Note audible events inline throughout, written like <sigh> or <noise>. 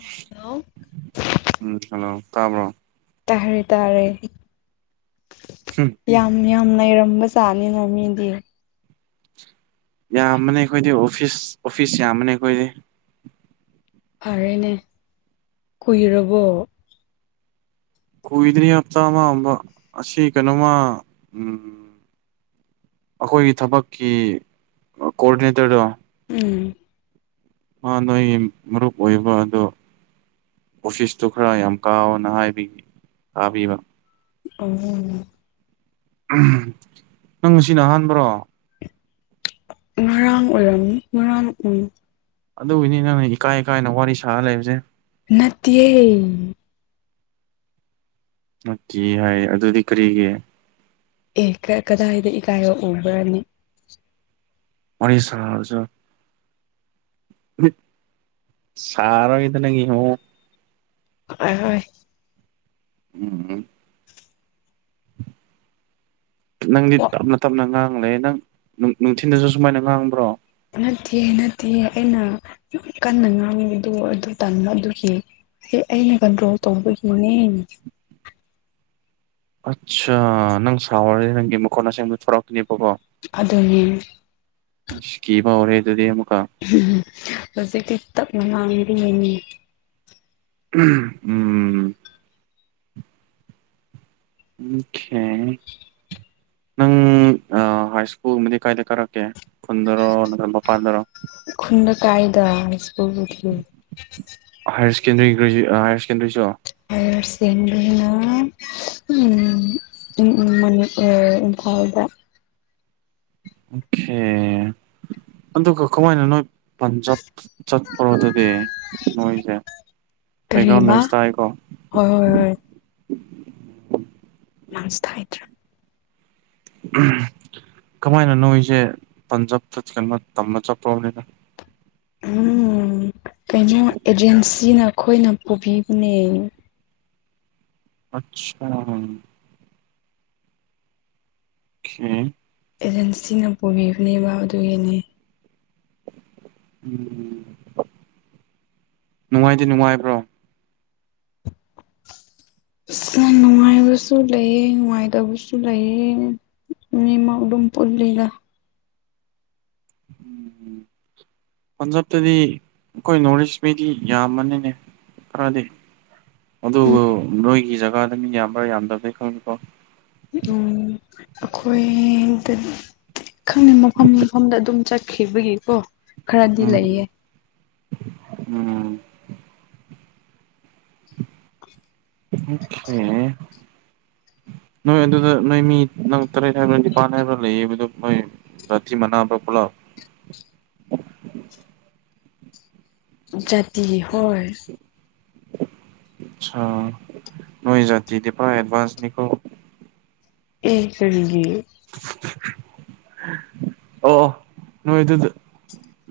hello ꯎꯝ hello ꯀꯥꯕ꯭ꯔꯣ ꯇꯔꯦ ꯇꯥꯔꯦ ꯍꯨꯝ ꯌꯥꯝ ꯌꯥꯝ ꯂꯩꯔꯝꯕꯖꯥꯠꯅꯤꯅ ꯃꯤꯗꯤ ꯌꯥꯝꯕꯅꯦ ꯑꯩꯈꯣꯏꯗꯤ ꯑꯣꯐꯤꯁ ꯑꯣꯐꯤꯁ ꯌꯥꯝꯕꯅꯦ ꯑꯩꯈꯣꯏꯗꯤ ꯐꯥꯔꯦꯅꯦ ꯀꯨꯏꯔꯔꯕꯣ ꯀꯨꯏꯗꯅꯤ ꯍꯥꯞꯇꯥ ꯑꯃ ꯑꯁꯤ ꯀꯩꯅꯣꯃ ꯎꯝ ꯑꯩꯈꯣꯏꯒꯤ ꯊꯕꯛꯀꯤ ꯀꯣꯑꯣꯗꯤꯅꯦꯇꯔꯗꯣ ꯎꯝ ꯑ ꯅꯣꯏ ꯃꯔꯨꯞ ꯑꯣꯏꯕ ꯑꯗꯣ ꯑꯣꯁꯤꯤꯁꯇꯨ ꯈꯔ ꯌꯥꯝ ꯀꯥꯎꯅ ꯍꯥꯏꯕ ꯇꯥꯕꯤꯕ ꯑ ꯅꯪ ꯁꯤꯅ ꯑꯍꯥꯟꯕ꯭ꯔꯣ <inaudible> ꯑꯗꯨꯒꯤꯅꯤ ꯅꯪꯅ ꯏꯀꯥꯏ ꯏꯀꯥꯏꯅ ꯋꯥꯔꯤ ꯁꯥꯔ ꯂꯩꯕꯁꯦ ꯅꯠꯇꯤꯌꯦ ꯅꯠꯇꯤꯌꯦ ꯍꯥꯏ ꯑꯗꯨꯗꯤ ꯀꯔꯤꯒꯤ ꯑꯦ ꯀꯗꯥꯏꯗ ꯏꯀꯥꯏꯕ ꯎꯈ꯭ꯔꯅꯤ ꯋꯥꯔꯤ ꯁꯥꯁꯤꯔꯣ ꯁꯥꯥꯔꯣꯏꯗ ꯅꯪꯒꯤ ꯃꯑꯣꯡ ꯍꯣꯏ ꯍꯣꯏ ꯎꯝ ꯅꯪꯗꯤ ꯇꯞꯅ ꯇꯞꯅ ꯉꯥꯡꯂꯦ ꯅꯪ ꯅꯨꯡꯊꯤꯟꯗꯁꯨ ꯁꯨꯃꯥꯏꯅ ꯉꯥꯡꯕ꯭ꯔꯣ ꯅꯠꯇꯦ ꯅꯠꯇꯦ ꯑꯩꯅ ꯀꯟꯅ ꯉꯥꯡꯕꯗꯨ ꯑꯗꯨ ꯇꯟꯕꯥ ꯑꯗꯨꯒꯤ ꯁꯤ ꯑꯩꯅ ꯀꯟꯇ꯭ꯔꯣꯜ ꯇꯧꯕꯒꯤꯅꯦ ꯑꯠꯁꯥ ꯅꯪ ꯁꯥꯎꯔꯗꯤ ꯅꯪꯒꯤ ꯃꯈꯣꯟꯠ ꯑꯁꯦꯡꯕ ꯊꯣꯔꯛꯇꯔꯤꯕꯀꯣ ꯑꯗꯨꯅꯤ ꯑꯁ ꯀꯤꯕ ꯍꯧꯔꯦ ꯑꯗꯨꯗꯤ ꯑꯃꯨꯛ ꯍꯧꯖꯤꯛꯇꯤ ꯇꯞꯅꯥ ꯉꯥꯡꯕꯤꯒꯅꯤ ꯎꯝ ꯎꯝ ꯈꯦ <inaudible> ꯅꯪ ꯍꯥꯏ ꯁꯀ꯭ꯨꯜ ꯑꯃꯗꯤ ꯀꯥꯏꯗ ꯀꯥꯔꯛꯀꯦ ꯈꯨꯟꯗꯔꯣ ꯅꯠꯇ꯭ꯔꯒ ꯃꯄꯥꯟꯗꯔꯣ ꯈꯨꯨꯟꯗꯥ ꯀꯥꯏꯗ ꯁꯀ꯭ꯨꯜꯕꯨꯗꯤ ꯍꯥꯏꯌꯔꯁꯀꯦꯟꯗꯔꯤ ꯒꯔ꯭ꯦꯖꯨ ꯍꯥꯏꯌꯔꯁꯀꯦꯟꯗꯔ꯭ꯤ ꯁꯨ ꯍꯥꯏꯌꯔꯁꯀꯦꯟꯗꯔ꯭ꯤꯅꯥ ꯎꯝ ꯎꯝ ꯎꯝ ꯃꯅꯤꯄꯨꯔ ꯏꯝꯐꯥꯜꯗ ꯑꯣꯈꯦ ꯑꯗꯨꯒ ꯀꯃꯥꯏꯅ ꯅꯣꯏ ꯄꯟꯖꯥꯕ ꯆꯠꯄ꯭ꯔꯣ ꯑꯗꯨꯗꯤ ꯃꯣꯏꯁꯦ ꯕꯦꯛꯒ꯭ꯔꯥꯎꯟ ꯅꯣꯏꯁ ꯀꯔꯤꯕ ꯇꯥꯏꯀꯣ ꯍꯣꯏ ꯍꯣꯏ ꯍꯣꯏ ꯃꯥꯡꯁ ꯊꯥꯏꯗ꯭ꯔꯥ ꯎꯝ ꯀꯃꯥꯏꯅ ꯅꯣꯏꯁꯦ ꯄꯟꯖꯥꯕ ꯐꯨꯠ ꯆꯤꯀꯟ ꯅꯣꯏ ꯇꯝꯕ ꯆꯞꯄ꯭ꯔꯣꯕꯅꯤꯅ ꯎꯝ ꯀꯩꯅꯣ ꯑꯦꯖꯦꯟꯁꯤꯅ ꯑꯩꯈꯣꯏꯅ ꯄꯨꯕꯤꯕꯅꯦ ꯑꯠꯁꯥ ꯍꯝ ꯑꯦꯖꯦꯟꯁꯤꯅ ꯄꯨꯕꯤꯕꯅꯦꯕ ꯑꯗꯨꯒꯤꯅꯦ ꯎꯝ ꯅꯨꯡꯉꯥꯏꯗꯤ ꯅꯨꯡꯉꯥꯏꯕ꯭ꯔꯣ ꯅꯨꯡꯕꯁꯨ ꯂꯩꯑꯦ ꯅꯨꯡꯉꯥꯏꯇꯕꯁꯨ ꯂꯩꯑꯦ ꯃꯤꯃꯥꯡ ꯑꯗꯨꯝ ꯄꯨꯜꯂꯤꯒ ꯎꯝ ꯄꯟꯖꯥꯕꯇꯗꯤ ꯑꯩꯈꯣꯏ ꯅꯣꯔꯠ ꯏꯁ ꯃꯤꯗꯤ ꯌꯥꯝꯃꯅꯤꯅꯦ ꯀꯗꯤ ꯑꯗꯨꯒ ꯅꯣꯏꯒꯤ ꯖꯒꯥꯗ ꯃꯤ ꯌꯥꯝꯕ꯭ꯔꯥ ꯌꯥꯝꯗꯕꯗꯩ ꯈꯪꯉꯦꯀꯣ ꯎꯝ ꯑꯩꯈꯣꯏ ꯈꯪꯅꯤ ꯃꯐꯝ ꯃꯐꯝꯗ ꯑꯗꯨꯝ ꯆꯠ ꯈꯤꯕꯒꯤꯀꯣ ꯈꯔꯗꯤ ꯎꯝ ꯂꯩꯌꯦ ꯎꯝ ꯑꯣꯈꯦ ꯅꯣꯏ ꯑꯗꯨꯗ ꯅꯣꯏ ꯃꯤ ꯅꯪ ꯇꯔꯦꯠ ꯍꯥꯏꯕ꯭ꯔꯥ ꯅꯤꯄꯥꯟ ꯍꯥꯏꯕ꯭ꯔꯥ ꯂꯩꯌꯦꯕꯗꯣ ꯅꯣꯏ ꯕꯥꯊꯤ ꯃꯅꯥꯎꯗꯣ ꯄꯨꯂꯞ <inaudible> ꯖꯥꯇꯤ ꯍꯣꯏꯁ ꯁꯥ ꯅꯣꯏꯖꯇꯤꯗꯤ ꯄꯥ ꯑꯦꯚꯥꯟꯁꯅꯤꯀꯣ ꯑꯦ ꯀꯔꯤꯒꯤ ꯑꯣ ꯅꯣꯏ ꯏꯗꯨ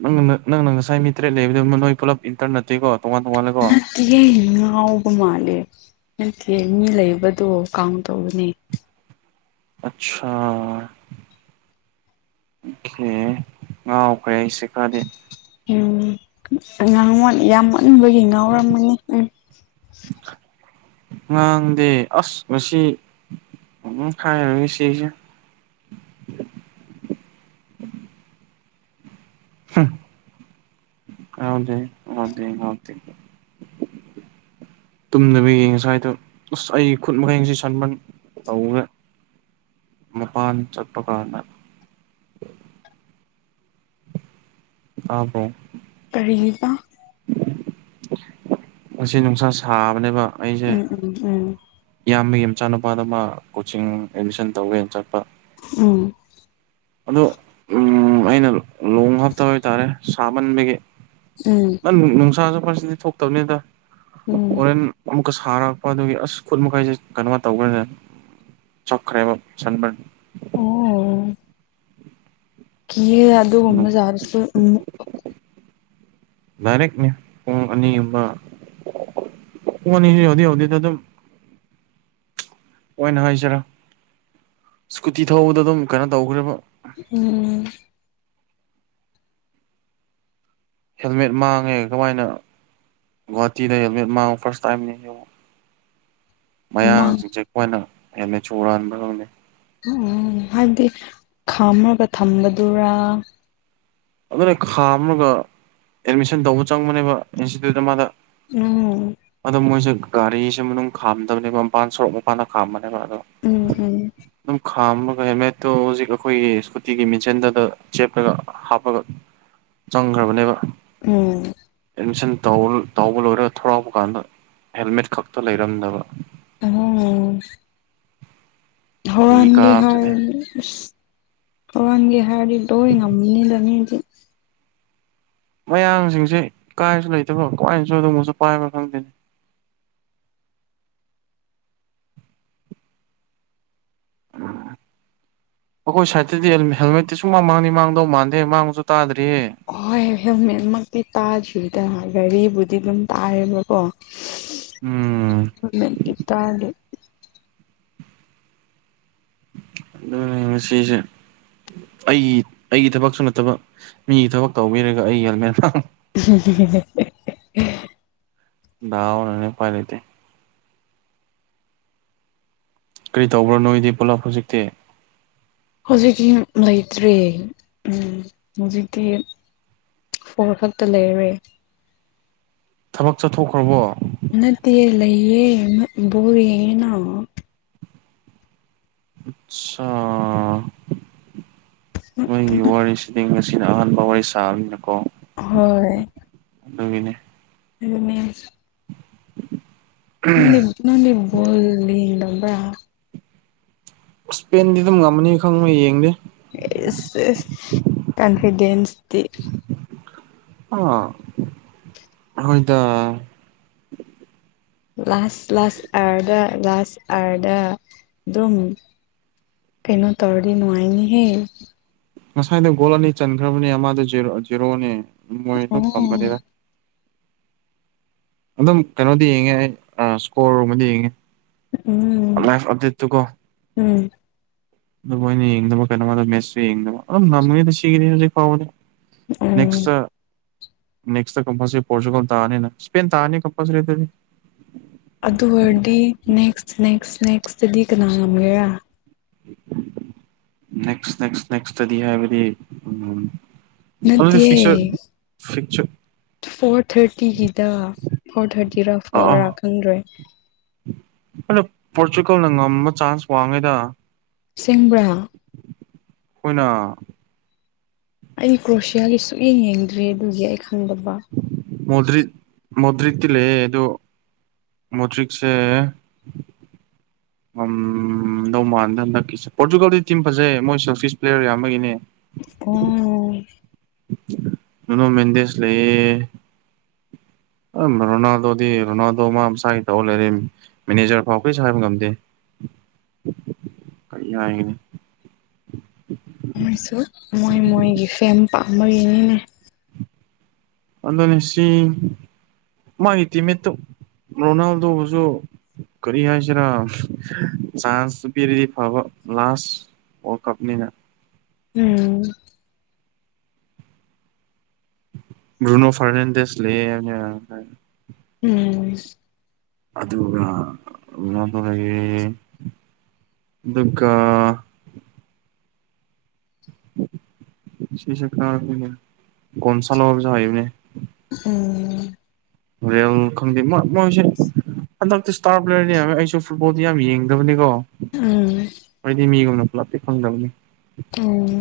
ꯅꯪ ꯅꯪꯅ ꯉꯁꯥꯏ ꯃꯤ ꯇꯔꯦꯠ ꯂꯩꯕꯗꯨ ꯅꯣꯏ ꯄꯨꯂꯞ ꯏꯟꯇꯔ ꯅꯠꯇꯦꯀꯣ ꯇꯣꯉꯥꯟ ꯇꯣꯉꯥꯟꯂꯦꯀꯣ ꯅꯠꯇꯒ ꯉꯎꯕ ꯃꯥꯜ ꯅꯠꯇꯦ ꯃꯤ ꯂꯩꯕꯗꯣ ꯀꯥꯡ ꯇꯧꯕꯅꯦ ꯑꯆꯥꯥ ꯦ ꯉꯥꯎꯈ꯭ꯔꯦ ꯑꯩ ꯁꯤ ꯈꯗꯤ ꯎꯝ ꯉꯥꯡꯣꯟ ꯌꯥꯝ ꯑꯣꯟꯕꯒꯤ ꯉꯥꯎꯔꯝꯃꯅꯤ ꯎꯝ ꯉꯥꯡꯗꯦ ꯑꯁ ꯉꯁꯤ ꯎꯝ ꯈꯥꯏꯅ ꯃꯤꯁꯤꯁꯤꯦ <inaudible> ꯍꯗ ꯍꯗꯦ ꯍꯗꯤꯦ <inaudible> ꯇꯨꯝꯗꯅꯕ ꯌꯦꯡꯉ ꯁ꯭ꯋꯥꯏꯗꯣ ꯑꯁ ꯑꯩ ꯈꯨꯠ ꯃꯈꯩꯁꯤ ꯁꯟꯝꯕꯟ ꯇꯧꯈꯦ ꯃꯄꯥꯟ ꯆꯠꯄ ꯀꯥꯟꯅ ꯑꯕꯣ ꯔꯤꯍꯤꯗ ꯉ ꯅꯨꯡꯁꯥ ꯁꯥꯕꯅꯦꯕ ꯑꯩꯁꯦ ꯎꯝ ꯎꯝ ꯎꯝ ꯏꯌꯥꯝꯕꯒꯤ ꯃꯆꯥꯅꯨꯄꯥꯗ ꯃꯥ ꯀꯣꯆꯤꯡ ꯑꯦꯗꯃꯤꯁꯟ ꯇꯧꯒꯦꯅ ꯆꯠꯄ ꯑꯝ ꯑꯗꯣ ꯎ ꯑꯩꯅ ꯂꯍ ꯍꯥꯞꯇꯕ ꯍꯥꯏꯇꯥꯔꯦ ꯁꯥꯃꯟꯕꯒꯤ ꯎꯝ ꯎꯝ ꯅꯪ ꯅꯨꯡꯁꯥꯁꯨ ꯐꯁꯤꯗꯤ ꯊꯣꯛꯇꯕꯅꯤꯗ ꯎꯝ ꯍꯣꯔꯦꯟ ꯑꯃꯨ ꯑꯃꯨꯛꯀ ꯁꯥꯔꯛꯄ ꯑꯗꯨꯒꯤ ꯑꯁ ꯈꯨꯠ ꯃꯈꯩꯁꯦ ꯀꯩꯅꯣꯃ ꯇꯧꯈ꯭ꯔꯦꯅꯦ ꯆꯈ꯭ꯔꯦꯕ ꯁꯟꯃꯟ ꯑꯣ ꯌꯦ ꯌꯥ ꯑꯗꯨꯒꯃꯦ ꯁꯥꯔꯁꯨ ꯎ ꯏꯔꯦꯛꯅꯦꯨꯡ ꯑꯅꯤ ꯀꯅꯤ ꯍꯧꯗꯤ ꯍꯧꯗꯤꯗ ꯑꯗꯨꯝ ꯑꯣꯏꯅ ꯍꯥꯏꯁꯤꯔ ꯁꯀꯨꯇꯤ ꯊꯧꯕꯗ ꯑꯗꯨꯝ ꯀꯩꯅꯣ ꯇꯧꯈ꯭ꯔꯕ ꯎꯝ ꯍꯦꯜꯃꯦꯠ ꯃꯥꯡꯉꯦ ꯀꯃꯥꯏꯅ ꯍꯇꯤꯗ ꯍꯦꯜꯃꯦꯠ ꯃꯥ ꯐꯁ ꯇ ꯃꯥꯡ ꯃꯌꯥꯡꯁꯤꯡꯁꯦ ꯑꯩꯈꯣꯏꯅ ꯍꯦꯟꯅ ꯆꯨꯔꯨꯔ ꯍꯟꯥꯟꯕ ꯉꯝꯅꯤ ꯎ ꯍꯥꯏꯕꯗꯤ ꯈꯥꯝꯃꯒ ꯊꯝꯕꯗꯨꯔꯥ ꯑꯗꯨꯅ ꯈꯥ ꯑꯃꯒ ꯑꯦꯠꯃꯤꯁꯟ ꯇꯧꯕ ꯆꯪꯕꯅꯦꯕ ꯏꯟꯁꯇꯤꯇ꯭ꯌꯨꯠꯇ ꯃꯥꯗ ꯎꯝ ꯒꯥꯔꯤꯁꯤꯃ ꯑꯗꯨꯝ ꯈꯥꯝꯗꯕꯅꯦꯕ ꯃꯄꯥꯟ ꯁꯣꯔꯣꯛ ꯃꯄꯥꯟꯗ ꯈꯥꯝꯕꯅꯦꯕ ꯑꯗꯣ ꯎꯝ ꯎꯝ ꯑꯗꯨꯝ ꯊꯥꯝꯃꯒ ꯍꯦꯜꯃꯦꯠꯇꯣ ꯍꯧꯖꯤꯛ ꯑꯩꯈꯣꯏꯒꯤ ꯁ꯭ꯀꯨꯇꯤꯒꯤ ꯃꯤꯆꯟꯗꯗ ꯆꯦꯞꯂꯒ ꯍꯥꯞ ꯑꯐꯕ ꯆꯪꯈ꯭ꯔꯕꯅꯦꯕ ꯎꯝ ꯇꯥꯎꯧꯕ ꯂꯣꯏꯔꯒ ꯊꯧꯔꯥꯎꯄ ꯀꯥꯟꯗ ꯍꯦꯜꯃꯦꯠ ꯈꯛꯇ ꯂꯩꯔꯝꯗꯕ ꯑꯣ ꯏ ꯍꯔꯦ ꯀꯥꯕꯁꯤꯅꯦ ꯍꯥꯏꯔ ꯄꯒꯤ ꯍꯥꯏꯗꯣ ꯉꯝꯅꯤꯗꯅꯤꯗꯤ ꯃꯌꯥꯡꯁꯤꯡꯁꯤ ꯀꯥꯏꯁꯨ ꯂꯩꯇꯕ ꯀꯃꯥꯏꯅꯁꯨ ꯑꯗꯨꯒꯕꯁꯨ ꯄꯥꯏꯕ ꯈꯪꯗꯦꯅꯤ ꯑ ꯑꯩꯈꯣꯏ ꯁꯥꯏꯠꯇꯗꯤ ꯍꯦꯜꯃꯦꯠꯇꯤ ꯁꯨꯡ ꯃꯥꯡꯅꯤ ꯃꯥꯡꯗꯧ ꯃꯥꯟꯗꯦ ꯃꯥꯡꯉꯁꯨ ꯇꯥꯗ꯭ꯔꯦ ꯍꯣꯏ ꯍꯦꯜꯃꯦꯠꯃꯛꯇꯤ ꯇꯥꯗ꯭ꯔꯤꯗꯅ ꯒꯥꯔꯤꯕꯨꯗꯤ ꯑꯗꯨꯝ ꯇꯥꯔꯦꯕꯀꯣ ꯎꯝ ꯃꯦ ꯏ ꯇꯒꯗꯤ ꯑꯗꯅ ꯁꯤꯦꯁꯦ ꯑꯩꯒꯤ ꯑꯩꯒꯤ ꯊꯕꯛꯁꯨ ꯅꯠꯇꯕ ꯃꯤꯒꯤ ꯊꯕꯛ ꯇꯧꯕꯤꯔꯒ ꯑꯩ ꯍꯦꯜꯃꯦꯠ ꯎ ꯅꯅꯦ ꯄꯥꯏ ꯂꯩꯇ ꯀꯔꯤ ꯇꯧꯕ꯭ꯔꯣ ꯅꯣꯏꯗꯤ ꯄꯨꯂꯞ ꯍꯧꯖꯤꯛꯇꯤ ꯍꯧꯖꯤꯛꯀꯤ ꯂꯩꯇ꯭ꯔꯦ ꯍꯧꯖꯤꯛꯇꯤ ꯐꯣꯔ ꯈꯛꯇ ꯂꯩꯔꯦ ꯊꯕꯛ ꯆꯠꯊꯣꯛꯈ꯭ꯔꯕꯣ ꯅꯠꯇ ꯂꯩꯦ ꯔꯤꯅ ꯑꯆꯥ ꯋꯥꯁꯤꯗꯤ ꯑꯁꯤꯁꯤꯅ ꯑꯍꯥꯟꯕꯥꯧꯋꯥ ꯋꯥꯔꯤ ꯁꯥꯅ ꯀꯧꯕ ꯍꯣꯏ ꯑꯗꯒꯅꯦ ꯑꯗꯨꯅꯤ ꯅꯗꯤ ꯅꯪꯗꯤꯕꯣꯜꯂꯤ ꯂꯕ꯭ꯔ ꯏꯁꯄꯦꯟꯗꯤ ꯑꯗꯨꯝ ꯉꯝꯃꯅꯤ ꯈꯪꯕꯣꯏ ꯌꯦꯡꯗꯦ ꯁ ꯀꯟꯐꯤꯗꯦꯟꯁꯗꯤ ꯑ ꯍꯣꯏꯗ ꯂꯥꯁ ꯂꯥꯁ ꯑꯥꯔꯗ ꯂꯥꯁ ꯑꯔꯗ ꯑꯗꯨꯝ ꯀꯩꯅꯣ ꯇꯧꯔꯤ ꯅꯉꯥꯏꯅꯤ ꯍꯦ ꯉꯁꯥꯏꯗ ꯒꯣꯜ ꯑꯅꯤ ꯆꯟꯈ꯭ꯔꯕꯅꯤ ꯑꯃꯗ ꯖꯦꯔꯣꯅꯤ ꯃꯣꯏ ꯑꯗꯨꯝ ꯎꯝ ꯉꯝꯒꯅꯤꯗ ꯑꯗꯨꯝ ꯀꯩꯅꯣꯗꯤ ꯌꯦꯡꯉꯦ ꯑꯩ ꯏꯁꯀꯣꯔꯒꯨꯝꯕꯗꯤ ꯌꯦꯡꯉꯦ ꯎꯝ ꯂꯥꯏꯐ ꯑꯞꯗꯦꯠꯇꯨꯀꯣ ꯎꯝ ꯑꯗꯨ ꯃꯣꯏꯅ ꯌꯦꯡꯗꯕ ꯀꯩꯅꯣ ꯑꯗꯨꯝ ꯃꯦꯠꯁꯨ ꯌꯦꯡꯗꯕ ꯑꯗꯨꯝ ꯅꯝꯅꯤꯗ ꯁꯤꯒꯤꯅꯤ ꯍꯧꯖꯤꯛ ꯐꯥꯎꯕꯅꯦ ꯑꯣ ꯅꯦꯛꯦꯛꯁ ꯅꯦꯛꯁ ꯀꯝꯄꯜꯔꯤ ꯄꯣꯣꯔꯆꯨꯒꯜ ꯇꯥꯅꯤ ꯁꯄ ꯇꯅꯤ ꯀꯝꯄꯜꯔꯤꯗꯤ ꯑꯗꯨ ꯑꯣꯏꯔꯗꯤ ꯅꯦꯛꯁ ꯅꯦꯛꯁ ꯅꯦꯛꯁꯇꯗꯤ ꯀꯅꯥ ꯉꯝꯒꯦꯔꯥ ꯅꯦꯛ ꯅꯦꯛꯁꯗꯤ ꯍꯥꯏꯕꯗꯤ ꯎ ꯑꯗꯨ ꯅꯠꯇꯦ ꯐꯤꯆꯔ ꯐꯤꯆ ꯐꯣꯔ ꯊꯥꯔꯇꯤꯒꯤꯗ ꯐꯣꯔ ꯊꯥꯔꯇꯤꯔꯥ ꯑꯥ ꯑꯥ ꯐꯣꯔꯔꯥ ꯈꯪꯗ꯭ꯔꯣꯏ ꯑꯗꯣ ꯄꯣꯔꯆꯨꯒꯜꯅ ꯉꯝꯕ ꯆꯥꯟꯁ ꯋꯥꯡꯉꯩꯗ ꯁꯤꯡꯕ꯭ꯔꯥ ꯍꯈꯣꯏꯅ ꯑꯩ ꯀ꯭ꯔꯣꯁꯤꯌꯥꯒꯤ ꯁꯨꯛꯌꯦꯡ ꯌꯦꯡꯗ꯭ꯔꯤ ꯑꯗꯨꯒꯤ ꯑꯩ ꯈꯪꯗꯕ ꯃꯗ꯭ꯔ ꯃꯗ꯭ꯔꯠꯇ ꯂꯩꯦ ꯑꯗꯨꯣ ꯃꯇꯔꯤꯛꯁꯦ <unintelligible> ꯎ ꯅꯧꯃꯥꯟꯗ ꯍꯟꯗꯛꯀꯤꯦ ꯄꯣꯔꯇꯨꯒꯥꯜꯒꯤ ꯇꯤꯝ ꯐꯖꯩ ꯃꯣꯏꯁꯨꯤꯁ ꯄ꯭ꯂꯦꯌꯔ ꯌꯥꯝ ꯑꯃꯒꯤꯅꯦ ꯑꯣ ꯅꯅꯣ ꯃꯦꯟꯗꯦꯁ ꯂꯩ ꯑ ꯔꯣꯅꯥꯜꯗꯣꯗꯤ ꯔꯣꯅꯥꯜꯗꯣ ꯃꯥꯥꯏꯒꯤ ꯇ ꯂꯩꯔ ꯃꯦꯅꯦꯖꯔ ꯐꯥꯎ ꯀꯩ ꯁ ꯍꯥꯏꯕ ꯉꯝꯗꯦ <unintelligible> ꯀꯩ ꯌꯥꯅꯦ ꯄꯝꯕ ꯏꯅꯤꯅꯦ ꯑꯗꯅꯦꯁꯤ ꯃꯥꯒꯤꯇ ꯃꯦꯠꯇ ꯔꯣꯅꯥꯜꯗꯣꯕꯨꯁꯨ ꯀꯔꯤ ꯍꯥꯏꯁꯤꯔ ꯆꯥꯟꯁꯇꯨ ꯄꯤꯔꯗꯤ ꯐꯕ ꯂꯥꯁ ꯋꯥꯔꯜ ꯀꯥꯞꯅꯤ ꯎꯝ ꯔꯨꯅꯣ ꯐꯥꯔꯅꯥꯟꯗꯤꯁ ꯂꯩ ꯎꯝ ꯑ ꯃꯦ ꯑꯗꯨꯒꯗꯨ ꯁꯤꯁ ꯈꯥ ꯀꯣꯟꯁꯂꯣ ꯆꯕꯅꯦ ꯎꯝ ꯔ ꯈꯪꯗꯤꯁ ꯍꯟꯗꯛꯇꯤ ꯏꯁꯇꯥꯔ ꯄ꯭ꯂꯦꯌꯔꯅꯦ ꯍꯥꯏꯃꯦ ꯑꯩꯁꯨ ꯐꯨꯠꯕꯣꯜꯗꯤ ꯌꯥꯝ ꯌꯦꯡꯗꯕꯅꯤꯀꯣ ꯎꯝ ꯑꯩꯗꯤ ꯃꯤꯒꯅꯄꯂꯥꯛꯇ ꯐꯪꯒꯅꯤ ꯎꯝ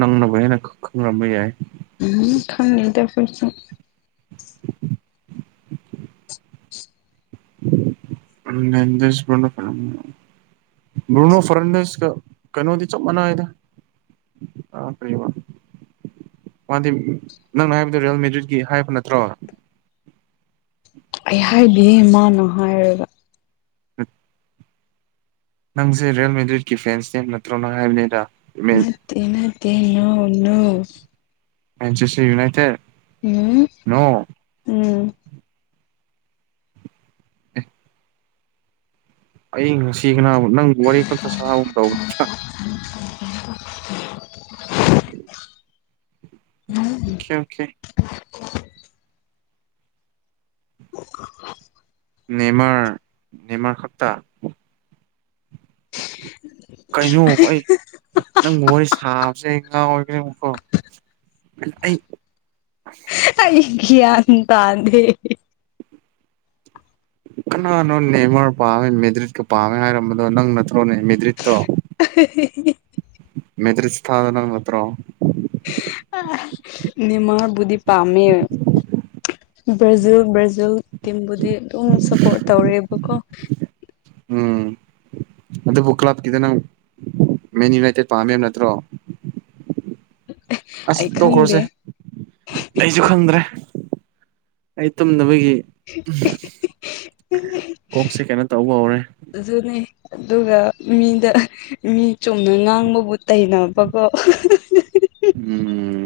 ꯅꯪꯅꯅꯕ ꯍꯦꯅ ꯈꯪꯔꯝꯕ ꯌꯥꯏ ꯈꯪꯅꯤꯗ ꯐꯁꯨ ꯎꯝꯁꯤꯄꯅ ꯐꯔ ꯭ꯔꯨꯅꯣ ꯐꯔꯅꯥꯦꯟꯗꯁꯀ ꯀꯩꯅꯣꯗꯤ ꯆꯞ ꯃꯥꯟꯅꯥꯏꯗ ꯑꯥ ꯐꯔꯤꯃ ꯃꯥꯗꯤ ꯅꯪꯅ ꯍꯥꯏꯕꯗꯣ ꯔꯤꯜ ꯃꯦꯗꯤꯠꯀꯤ ꯍꯥꯏꯕ ꯅꯠꯇ꯭ꯔꯣ ꯑꯩ ꯍꯥꯏꯕꯤꯌꯦ ꯏꯃꯅꯣ ꯍꯥꯏꯔꯒ ꯎꯝ ꯅꯪꯁꯦ ꯔꯤꯌꯦꯜꯃꯤ ꯗꯏꯠꯀꯤ ꯐꯦꯟꯁ ꯅꯦꯝ ꯅꯠꯇ꯭ꯔꯣꯅ ꯍꯥꯏꯕꯅꯤꯗ ꯃꯦ ꯃꯠꯇꯦ ꯅꯧꯅꯧ ꯃꯆꯦꯁꯇꯔ ꯌꯨꯅꯥꯏꯇꯦꯠ ꯎꯝ ꯅꯣ ꯎꯝ ꯑ ꯉꯁꯤ ꯅꯪ ꯋꯥꯔꯤ ꯈꯛꯇ ꯁꯥ ꯇ <unintelligible> ꯑꯣꯦ ꯑꯣꯀꯦ <unintelligible> ꯅꯦꯃꯔ ꯅꯦꯃꯥ ꯁꯞꯇꯥ <unintelligible> ꯀꯩꯅꯣꯕ ꯑꯩ ꯅꯪ ꯋꯥꯔꯤ ꯁꯥꯕꯁꯦ ꯑꯩ ꯉꯥꯎ ꯑꯣꯏꯈꯅꯦꯕꯀꯣ ꯑꯩ ꯌꯥꯟ ꯇꯥꯥꯟꯗꯦ ꯅ ꯅ ꯅꯦꯃꯣꯟꯅ ꯄꯥꯝꯃꯦ ꯃꯦꯗ꯭ꯔꯤꯠꯀ ꯄꯥꯝꯃꯦ ꯍꯥꯏꯔꯝꯕꯗꯣ ꯅꯪ ꯅꯠꯇ꯭ꯔꯣꯅꯦ ꯃꯦꯗ꯭ꯔꯤꯠꯇꯣ <unintelligible> ꯃꯦꯇꯔꯤ ꯁꯥꯗꯅ ꯃꯥꯠꯇꯣ ꯃꯤꯃꯕꯨꯗꯤ ꯄꯝꯦ ꯕ꯭ꯔꯥꯖꯤꯜ ꯕ꯭ꯔꯥꯖꯤꯜ ꯇꯤꯝꯕꯨꯗꯤ ꯑꯗꯨꯝ ꯁꯞꯄꯣꯔꯠ ꯇꯧꯔꯦꯕꯀꯣ ꯎꯝ ꯑꯗꯨꯕꯨ ꯀ꯭ꯂꯕꯀꯤꯗ ꯅꯪ ꯃꯦꯟ ꯌꯨꯅꯥꯏꯇꯦꯠ ꯄꯥꯝꯃꯦꯕ ꯅꯠꯇ꯭ꯔꯣ ꯑꯁ ꯑꯩ ꯈꯪꯗꯦ ꯇꯣꯛꯈ꯭ꯔꯣꯁꯦ ꯑꯩꯁꯨ ꯈꯪꯗ꯭ꯔꯦ ꯑꯩ ꯇꯨꯝꯅꯕꯒꯤ ꯑꯩ ꯀꯣꯛꯁꯦ ꯀꯩꯅꯣ ꯇꯧꯕ ꯍꯧꯔꯦ ꯑꯗꯨꯅꯦ ꯑꯗꯨꯒ ꯃꯤꯗ ꯃꯤ ꯆꯨꯝꯅ ꯉꯥꯡꯕꯕꯨ ꯇꯩꯅꯕꯀꯣ ꯎꯝ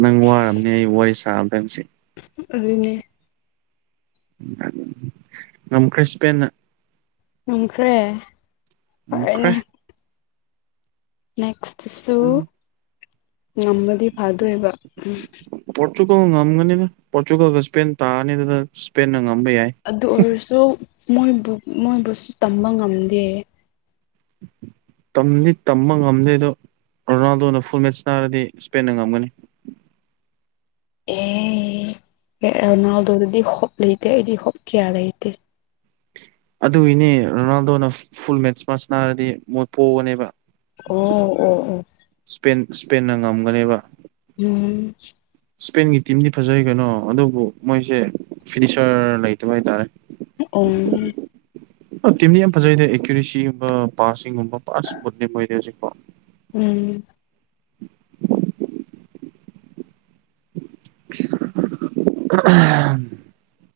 ꯅꯪ ꯋꯥꯔꯝꯅꯤ ꯑꯩ ꯋꯥꯔꯤ ꯁꯥꯝꯗꯪꯁꯦ ꯑꯗꯨꯅꯦ ꯅꯝ ꯀ꯭ꯔꯤꯁꯄꯦꯟꯅ ꯎꯈ꯭ꯔꯦ ꯑꯣꯈꯣꯏ ꯅꯦꯛꯁꯁꯨ ꯎꯝ ꯅꯃꯗꯤ ꯐꯥꯗꯑꯕ ꯎꯝ ꯄꯣꯔꯇꯨꯒꯜꯒ ꯉꯝꯒꯅꯤꯅ ꯄꯣꯔꯇꯨꯒꯜꯒ ꯏꯁꯄꯦꯟ ꯇꯥꯑꯅꯤꯅ ꯏꯁꯄ ꯑꯗꯨ ꯑꯣꯏꯔꯁꯨ ꯃꯣꯏꯕꯨ ꯃꯣꯏꯕꯨꯁꯨ ꯇꯝꯕ ꯉꯝꯗꯦ <unintelligible> ꯇꯝꯗꯤ ꯇꯝꯕ ꯉꯝꯗꯦꯗꯣ ꯔꯣꯅꯥꯜꯗꯣꯅ ꯐꯨꯜ ꯃꯦꯠꯆ ꯅꯥꯔꯗꯤ ꯏꯁꯄꯦꯟꯅ ꯉꯝꯒꯅꯤ ꯑꯣ ꯎꯗꯤ ꯍꯣꯞ ꯂꯩꯇꯦ ꯑꯩꯗꯤ ꯍꯣꯞ ꯀꯌꯥ ꯂꯩꯇꯦ ꯑꯗꯨꯒꯤꯅꯦ ꯔꯣꯅꯥꯜꯗꯣꯅ ꯐꯨꯜ ꯃꯦꯠꯁ ꯃꯥꯁ ꯅꯥꯔꯗꯤ ꯃꯣꯏ ꯄꯣꯛꯒꯅꯦꯕ ꯑꯣ ꯑꯣ ꯑꯣ ꯏꯁꯄꯦꯟꯅ ꯉꯝꯒꯅꯦꯕ ꯎꯝ ꯏꯁꯄꯦꯟꯒꯤ ꯇꯤꯝꯗꯤ ꯐꯖꯩ ꯀꯩꯅꯣ ꯑꯗꯨꯕꯨ ꯃꯣꯏꯁꯦ ꯐꯤꯅꯤꯁꯔ ꯂꯩꯇꯕ ꯍꯥꯏꯇꯥꯔꯦ ꯑꯣꯝ ꯇꯤꯝꯗꯤ ꯌꯥꯝ ꯐꯖꯩꯗꯦ ꯑꯦꯀ꯭ꯌꯨꯔꯦꯁꯤꯒꯨꯝꯕ ꯄꯥꯁꯁꯤꯡꯒꯨꯝꯕ ꯄꯥꯁ ꯠꯅꯦ ꯑꯣꯏꯗꯦ ꯍꯧꯖꯤꯛ ꯎꯝ <unintelligible>